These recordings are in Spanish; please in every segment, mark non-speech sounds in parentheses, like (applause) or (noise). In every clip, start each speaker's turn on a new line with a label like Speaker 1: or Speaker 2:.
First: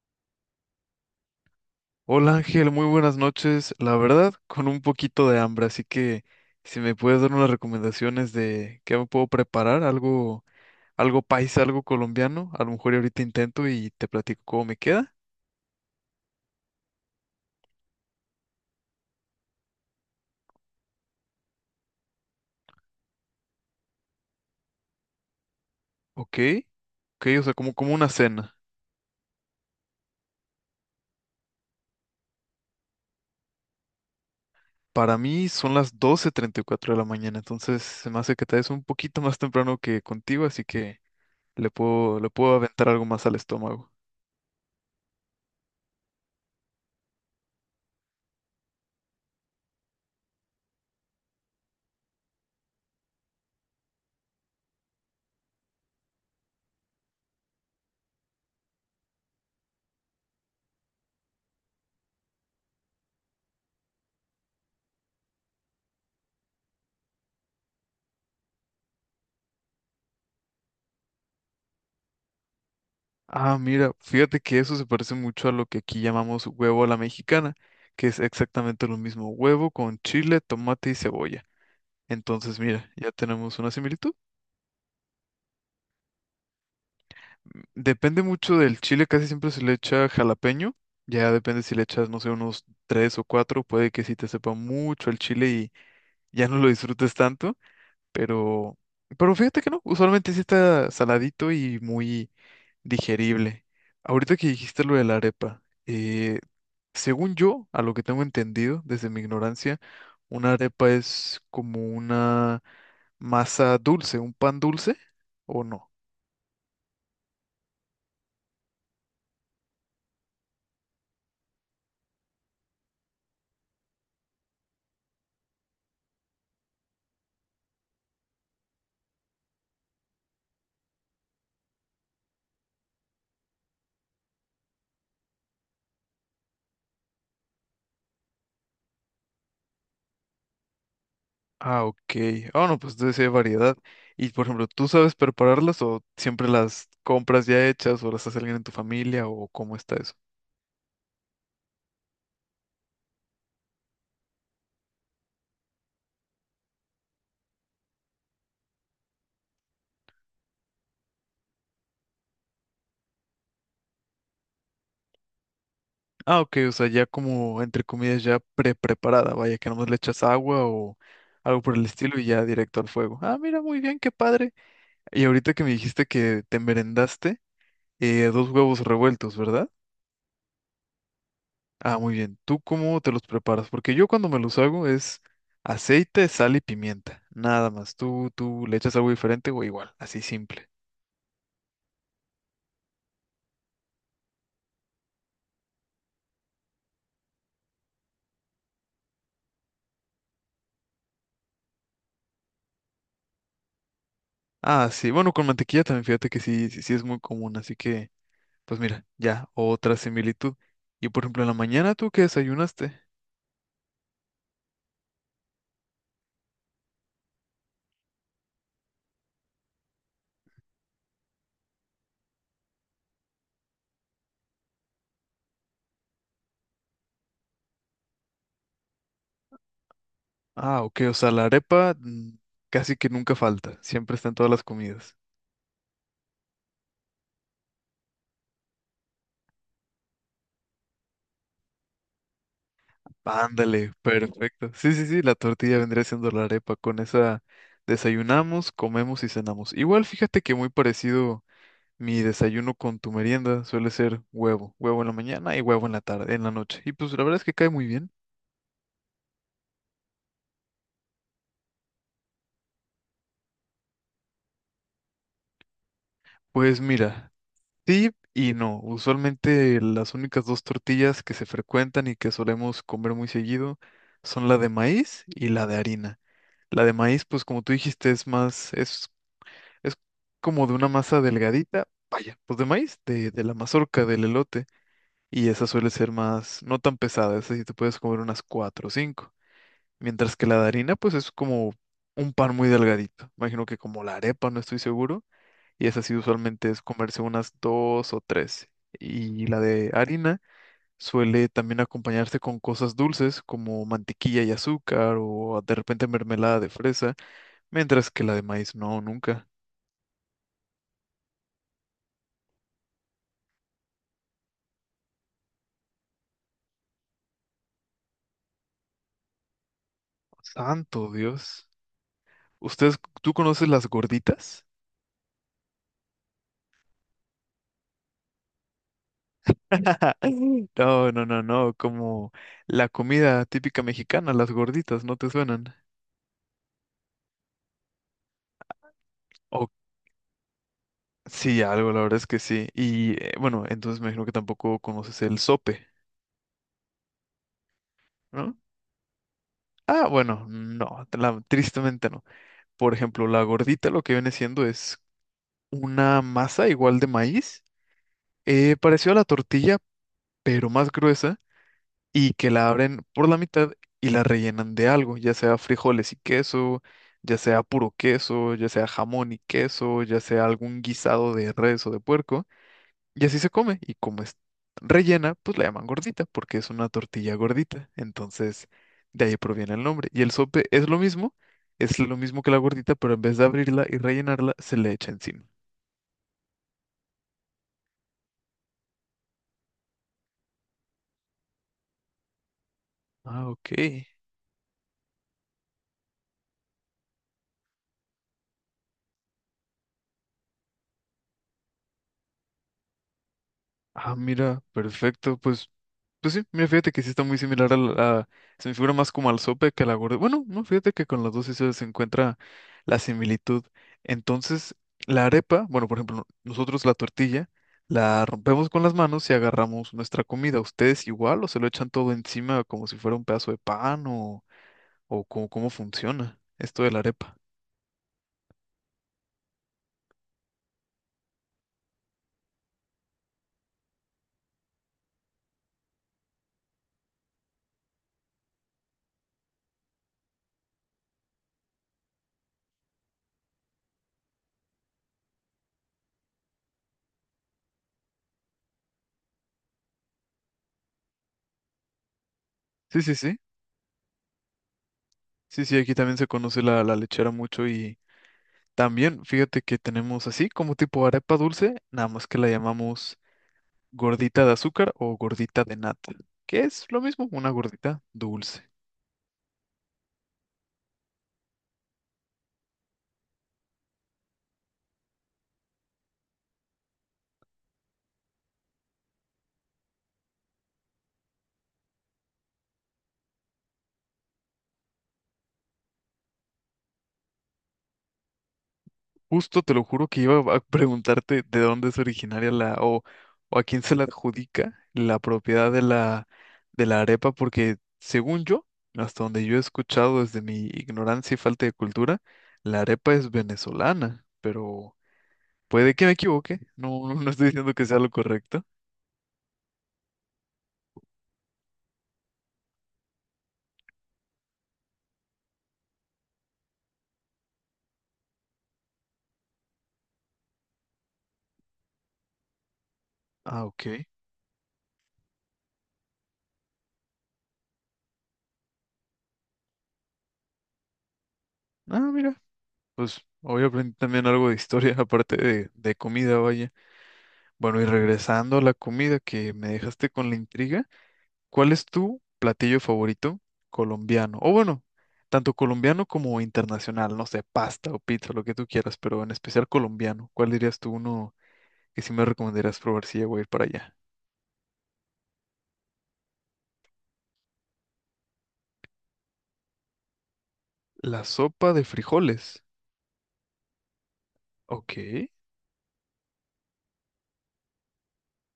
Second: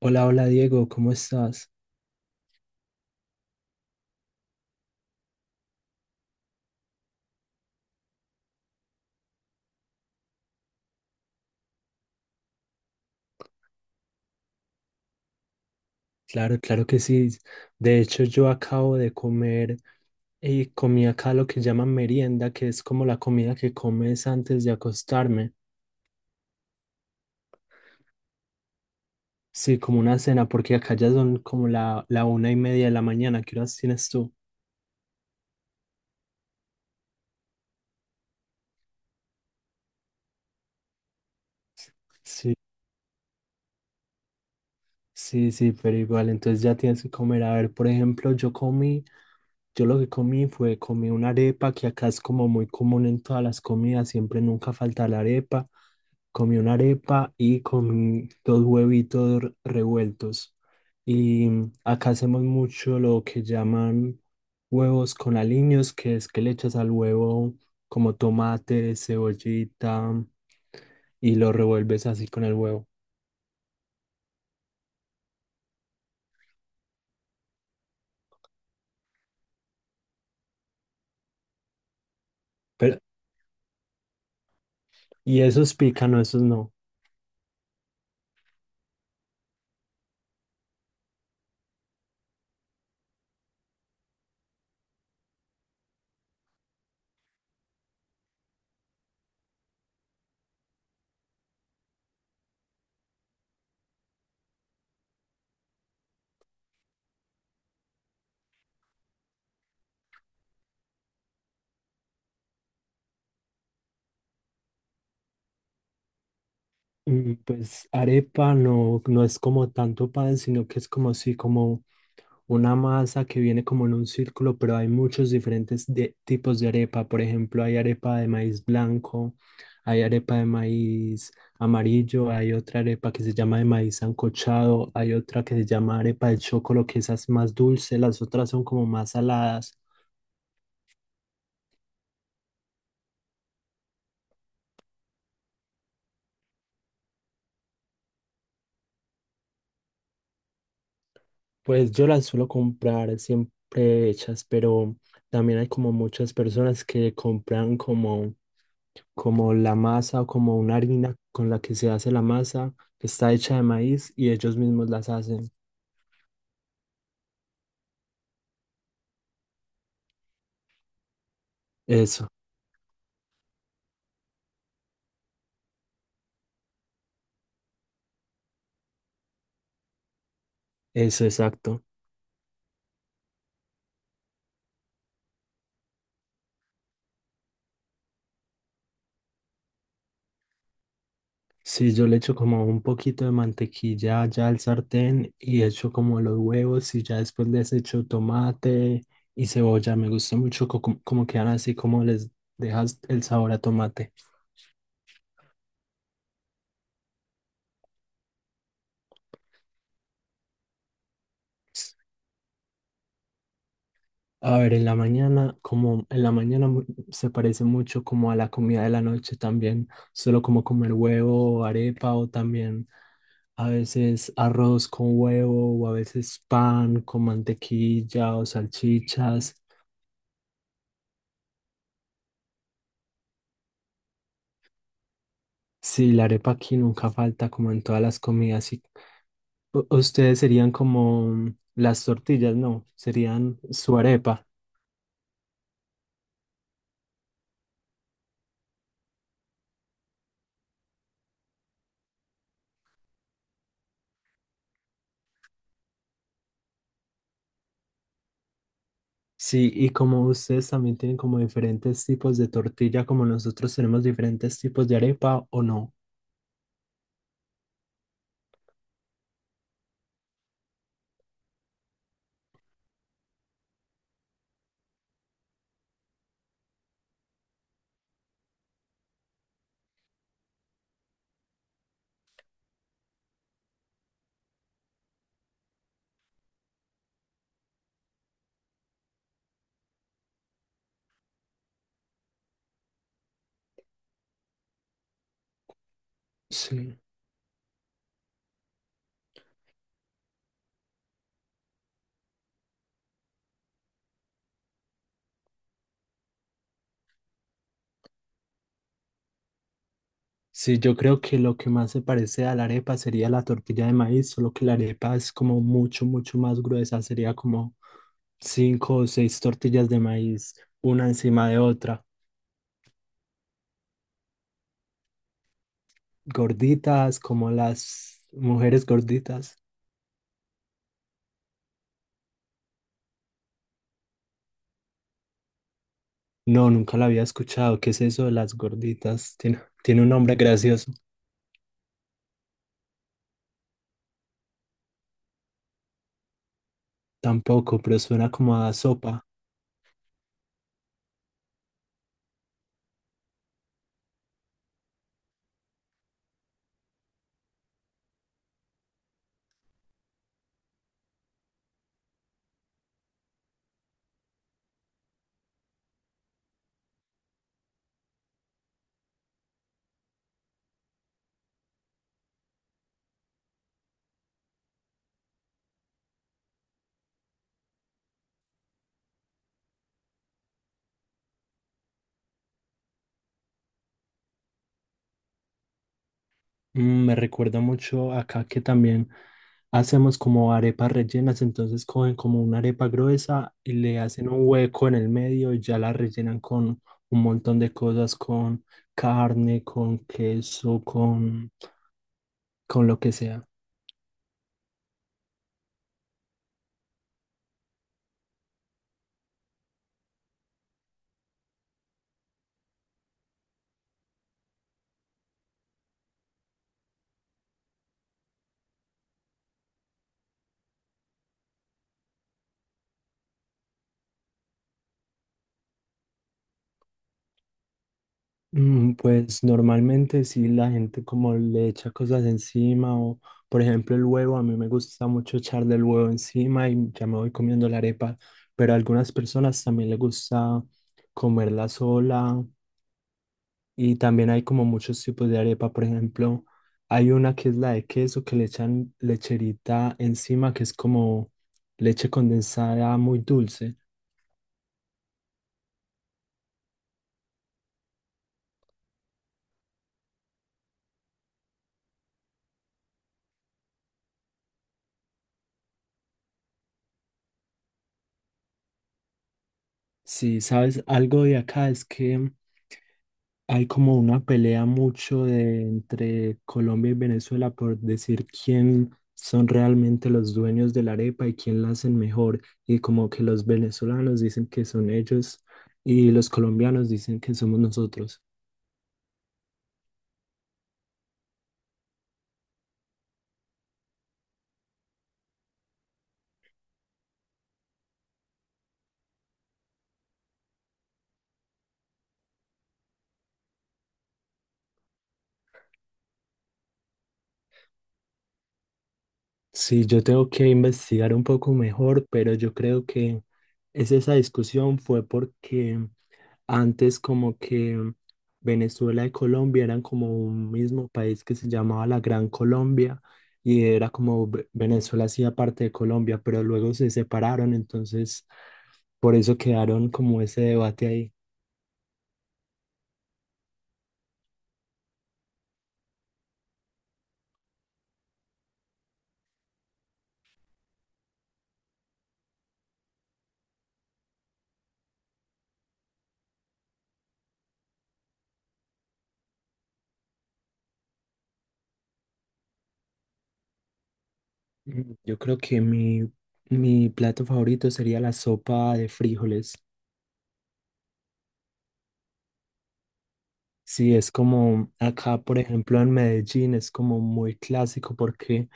Speaker 1: Hola, hola Diego, ¿cómo estás?
Speaker 2: Hola Ángel, muy buenas noches. La verdad, con un poquito de hambre, así que si me puedes dar unas recomendaciones de qué me puedo preparar, algo paisa, algo colombiano, a lo mejor y ahorita intento y te platico cómo me queda.
Speaker 1: Claro, claro que sí. De hecho, yo acabo de comer y comí acá lo que llaman merienda, que es como la comida que comes antes de acostarme.
Speaker 2: Ok, ok, o sea, como una cena.
Speaker 1: Sí, como una cena, porque acá ya son como la 1:30 de la mañana. ¿Qué horas tienes tú?
Speaker 2: Para mí son las 12:34 de la mañana, entonces se me hace que te des un poquito más temprano que contigo, así que le puedo
Speaker 1: Sí,
Speaker 2: aventar algo más al estómago.
Speaker 1: sí, sí, pero igual, entonces ya tienes que comer. A ver, por ejemplo, yo lo que comí fue, comí una arepa, que acá es como muy común en todas las comidas, siempre nunca falta la arepa. Comí una arepa y comí 2 huevitos revueltos. Y acá hacemos mucho lo que llaman huevos con aliños, que es que le echas al huevo como tomate, cebollita, y lo revuelves así con el huevo.
Speaker 2: Ah, mira, fíjate que eso se parece mucho a lo que aquí llamamos huevo a la mexicana, que es exactamente lo mismo, huevo con chile, tomate y cebolla. Entonces, mira,
Speaker 1: Pero,
Speaker 2: ya tenemos una similitud.
Speaker 1: y esos pican, no, esos no.
Speaker 2: Depende mucho del chile, casi siempre se le echa jalapeño, ya depende si le echas, no sé, unos tres o cuatro, puede que sí te sepa mucho el chile y ya no lo disfrutes tanto, pero, pero fíjate que no, usualmente sí está saladito y muy digerible. Ahorita que dijiste lo de la arepa. Según yo, a lo que tengo entendido desde mi ignorancia, una arepa es como una masa dulce, un pan dulce, ¿o no?
Speaker 1: Pues arepa no, no es como tanto pan, sino que es como si como una masa que viene como en un círculo, pero hay muchos tipos de arepa. Por ejemplo, hay arepa de maíz blanco, hay arepa de maíz amarillo, hay otra arepa que se llama de maíz sancochado, hay otra que se llama arepa de chocolo, que esa es más dulce, las otras son como más saladas.
Speaker 2: Ah, ok. Ah, no, pues entonces sí hay variedad. Y por ejemplo, ¿tú sabes prepararlas o siempre las compras ya hechas o las hace alguien en tu familia o cómo está eso?
Speaker 1: Pues yo las suelo comprar siempre hechas, pero también hay como muchas personas que compran como la masa o como una harina con la que se hace la masa, que está hecha de maíz y ellos mismos las hacen.
Speaker 2: Ah, ok, o sea, ya como entre comillas ya pre-preparada, vaya, que nomás le echas agua o algo por el estilo y
Speaker 1: Eso,
Speaker 2: ya directo al fuego. Ah, mira, muy bien, qué padre. Y ahorita que me dijiste que te merendaste. Dos huevos revueltos, ¿verdad?
Speaker 1: eso, exacto.
Speaker 2: Ah, muy bien. ¿Tú cómo te los preparas? Porque yo cuando me los hago es aceite, sal y pimienta. Nada más. ¿Tú le echas algo diferente o igual? Así simple.
Speaker 1: Sí, yo le echo como un poquito de mantequilla ya al sartén y echo como los huevos y ya después les echo tomate y cebolla. Me gusta mucho como quedan así, como les dejas el sabor a tomate.
Speaker 2: Ah, sí. Bueno, con mantequilla también, fíjate que sí, sí, sí es muy común. Así que, pues mira, ya, otra similitud. Y por ejemplo, en la mañana, ¿tú qué desayunaste?
Speaker 1: A ver, en la mañana, como en la mañana se parece mucho como a la comida de la noche también, solo como comer huevo, arepa o también a veces arroz con huevo, o a veces pan con mantequilla o salchichas.
Speaker 2: Ah, ok. O sea, la arepa casi que nunca falta. Siempre está en todas las comidas.
Speaker 1: Sí, la arepa aquí nunca falta, como en todas las comidas. Y ustedes serían como las tortillas, no, serían
Speaker 2: Ándale,
Speaker 1: su arepa.
Speaker 2: perfecto. Sí, sí, sí, la tortilla vendría siendo la arepa. Con esa desayunamos, comemos y cenamos. Igual, fíjate que muy parecido mi desayuno con tu merienda suele ser huevo, huevo en la mañana y huevo en la tarde, en la noche. Y pues la verdad es que cae muy bien.
Speaker 1: Sí, y como ustedes también tienen como diferentes tipos de tortilla, como nosotros tenemos diferentes tipos de arepa, ¿o no?
Speaker 2: Pues mira, sí y no. Usualmente las únicas dos tortillas que se frecuentan y que solemos comer muy seguido son la de maíz y la de harina. La de maíz, pues como tú dijiste, es más, es. Es como de una masa delgadita, vaya, pues de maíz, de la mazorca, del elote. Y esa suele ser más, no tan pesada, esa sí te puedes comer unas cuatro o cinco. Mientras que la de harina, pues es como un pan muy delgadito. Imagino que como la arepa, no estoy seguro. Y esa sí usualmente es
Speaker 1: Sí.
Speaker 2: comerse unas dos o tres. Y la de harina suele también acompañarse con cosas dulces como mantequilla y azúcar o de repente mermelada de fresa, mientras que la de maíz no, nunca.
Speaker 1: Sí, yo creo que lo que más se parece a la arepa sería la tortilla de maíz, solo que la arepa es como mucho, mucho más gruesa, sería como 5 o 6 tortillas de maíz, una
Speaker 2: Santo
Speaker 1: encima de
Speaker 2: Dios.
Speaker 1: otra.
Speaker 2: ¿Ustedes, tú conoces las gorditas?
Speaker 1: Gorditas como las mujeres gorditas.
Speaker 2: (laughs) No, no, no, no, como la comida típica mexicana, las gorditas, ¿no te suenan?
Speaker 1: No, nunca la había escuchado. ¿Qué es eso de las gorditas? Tiene,
Speaker 2: O
Speaker 1: tiene un nombre gracioso.
Speaker 2: sí, algo, la verdad es que sí. Y bueno, entonces me imagino que tampoco conoces el sope,
Speaker 1: Tampoco, pero suena como
Speaker 2: ¿no?
Speaker 1: a sopa.
Speaker 2: Ah, bueno, no, tristemente no. Por ejemplo, la gordita lo que viene siendo es una masa igual de maíz, parecido a la tortilla, pero más gruesa. Y que la abren por la mitad y la rellenan de algo, ya sea frijoles y queso, ya sea puro queso, ya sea jamón y queso, ya sea algún guisado de res o de puerco, y así se come. Y como es rellena, pues la llaman gordita, porque es una tortilla gordita. Entonces, de ahí proviene el nombre. Y el sope es lo mismo que la gordita, pero en vez de abrirla y rellenarla, se le echa encima.
Speaker 1: Me recuerda mucho acá que también hacemos como arepas rellenas, entonces cogen como una arepa
Speaker 2: Ah,
Speaker 1: gruesa
Speaker 2: ok.
Speaker 1: y le hacen un hueco en el medio y ya la rellenan con un montón de cosas, con carne, con queso, con lo que sea.
Speaker 2: Ah, mira, perfecto. Pues sí, mira, fíjate que sí está muy similar. Se me figura más como al sope que a la gorda. Bueno, no, fíjate que con las dos sí se encuentra la similitud. Entonces, la arepa, bueno, por ejemplo, nosotros la tortilla la rompemos con las manos y agarramos nuestra comida. ¿Ustedes igual o se lo echan todo encima como si fuera un pedazo de pan o, cómo funciona esto de la arepa?
Speaker 1: Pues normalmente sí la gente como le echa cosas encima o por ejemplo el huevo, a mí me gusta mucho echarle el huevo encima y ya me voy comiendo la arepa, pero a algunas personas también les gusta comerla sola, y también hay como muchos tipos de arepa, por ejemplo hay una que es la de queso que le echan lecherita encima que es como leche condensada
Speaker 2: Sí, sí,
Speaker 1: muy
Speaker 2: sí.
Speaker 1: dulce.
Speaker 2: Sí, sí, aquí también se conoce la lechera mucho y también fíjate que tenemos así como tipo arepa dulce, nada más que la llamamos ¿gordita de azúcar o gordita de nata? Que es lo mismo, una gordita dulce.
Speaker 1: Si sabes algo de acá es que... Hay como una pelea mucho entre Colombia y Venezuela por decir quién son realmente los dueños de la arepa y quién la hacen mejor. Y como que los venezolanos dicen que son ellos y los colombianos dicen que somos nosotros.
Speaker 2: Justo te lo juro que iba a preguntarte de dónde es originaria la o a quién se la adjudica la propiedad de la arepa, porque según yo, hasta donde yo he escuchado desde mi ignorancia y falta de cultura, la arepa es venezolana, pero puede que me equivoque. No, no no estoy diciendo que sea lo correcto.
Speaker 1: Sí, yo tengo que investigar un poco mejor, pero yo creo que es esa discusión fue porque antes como que Venezuela y Colombia eran como un mismo país que se llamaba la Gran Colombia
Speaker 2: Ah,
Speaker 1: y era
Speaker 2: ok.
Speaker 1: como Venezuela hacía parte de Colombia, pero luego se separaron, entonces por eso quedaron como ese debate ahí.
Speaker 2: Ah, mira, pues hoy aprendí también algo de historia, (laughs) aparte de comida, vaya. Bueno, y regresando a la comida que me dejaste con la intriga, ¿cuál es tu platillo favorito colombiano? O bueno, tanto colombiano como internacional, no sé, pasta o pizza, lo que tú quieras, pero en especial colombiano. ¿Cuál dirías tú uno que sí me recomendarías probar si llego a ir para allá?
Speaker 1: Yo creo que mi plato favorito sería la sopa de frijoles.
Speaker 2: La sopa de frijoles.
Speaker 1: Sí, es como
Speaker 2: Ok,
Speaker 1: acá, por ejemplo, en Medellín es como muy clásico porque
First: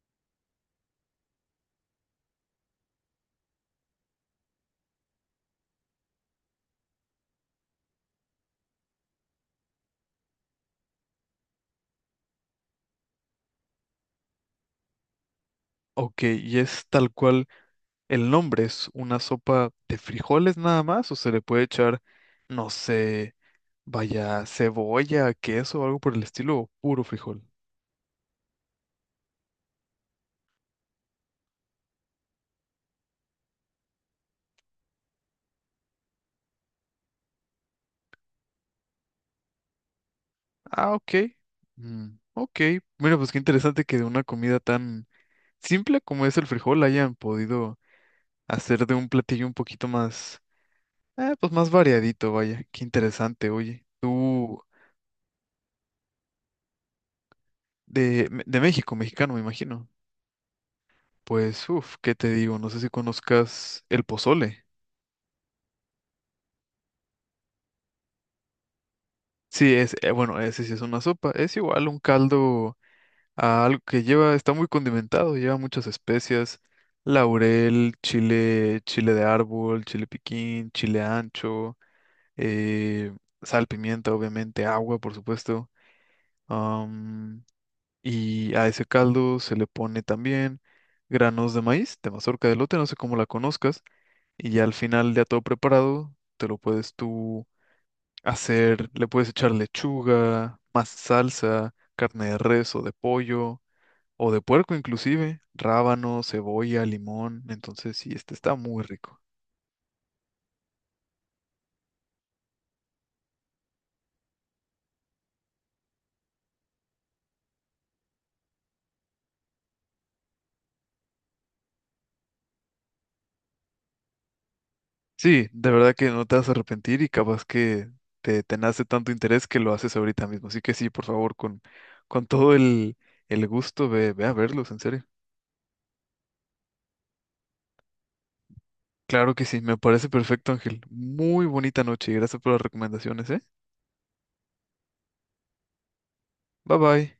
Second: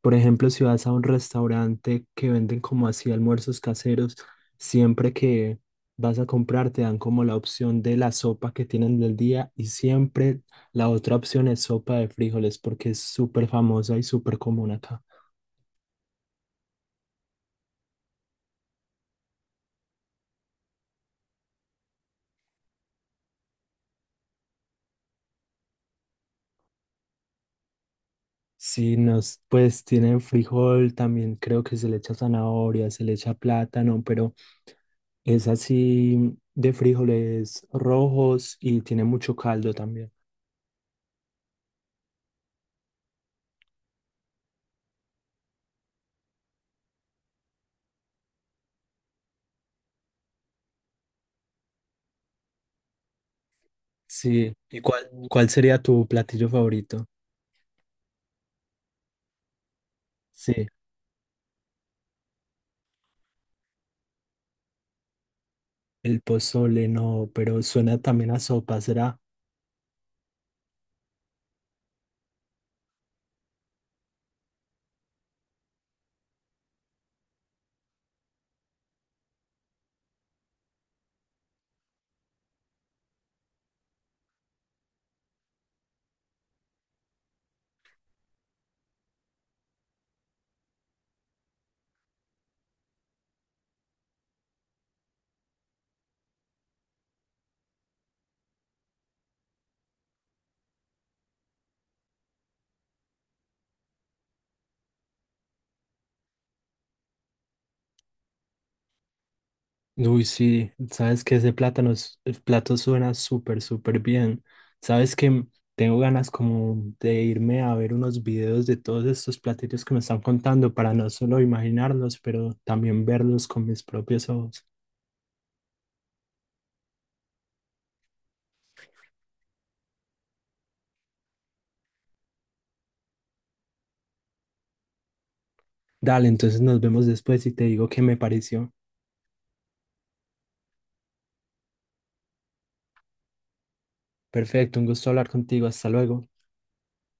Speaker 1: por ejemplo, si vas a un restaurante que venden como así almuerzos caseros, siempre que vas a comprar te dan como la opción de la sopa que tienen del día y siempre la otra opción es sopa de frijoles porque es súper famosa y súper común acá.
Speaker 2: ok, y es tal cual el nombre, es una sopa de frijoles nada más, o se le puede echar, no sé, vaya, cebolla, queso o algo por el estilo, o puro frijol.
Speaker 1: Si nos, pues tienen frijol, también creo que se le echa zanahoria, se le echa plátano, pero es así de frijoles rojos y tiene mucho caldo también.
Speaker 2: Ah, ok. Mm, ok. Mira, pues qué interesante que de una comida tan simple como es el frijol hayan podido hacer de un platillo un poquito más, pues más variadito, vaya. Qué interesante, oye.
Speaker 1: Sí,
Speaker 2: Tú,
Speaker 1: ¿y cuál sería tu platillo favorito?
Speaker 2: de México, mexicano, me imagino.
Speaker 1: Sí,
Speaker 2: Pues, uff, ¿qué te digo? No sé si conozcas el pozole.
Speaker 1: el pozole no, pero suena también a sopa, ¿será?
Speaker 2: Sí, es, bueno, ese sí es una sopa. Es igual un caldo. A algo que lleva, está muy condimentado, lleva muchas especias, laurel, chile, chile de árbol, chile piquín, chile ancho, eh, sal, pimienta, obviamente, agua, por supuesto. am, y a ese caldo se le pone también granos de maíz, de mazorca de lote, no sé cómo la conozcas, y ya al final ya todo preparado, te lo puedes tú hacer, le puedes echar lechuga, más salsa, carne de res o de pollo o de puerco inclusive, rábano, cebolla, limón. Entonces sí, este está muy rico.
Speaker 1: Uy, sí, sabes que ese plátano, el plato suena súper, súper bien. Sabes que tengo ganas como de irme a ver unos videos de todos estos platillos que me están contando para no solo imaginarlos, pero también verlos con mis propios ojos.
Speaker 2: Sí, de verdad que no te vas a arrepentir y capaz que te nace tanto interés que lo haces ahorita mismo. Así que sí, por favor, con todo el gusto, ve, ve a verlos, en serio.
Speaker 1: Dale, entonces nos vemos después y te digo qué me pareció.
Speaker 2: Claro que sí, me parece perfecto, Ángel. Muy bonita noche y gracias por las recomendaciones, ¿eh?
Speaker 1: Perfecto, un gusto hablar contigo, hasta luego.
Speaker 2: Bye bye.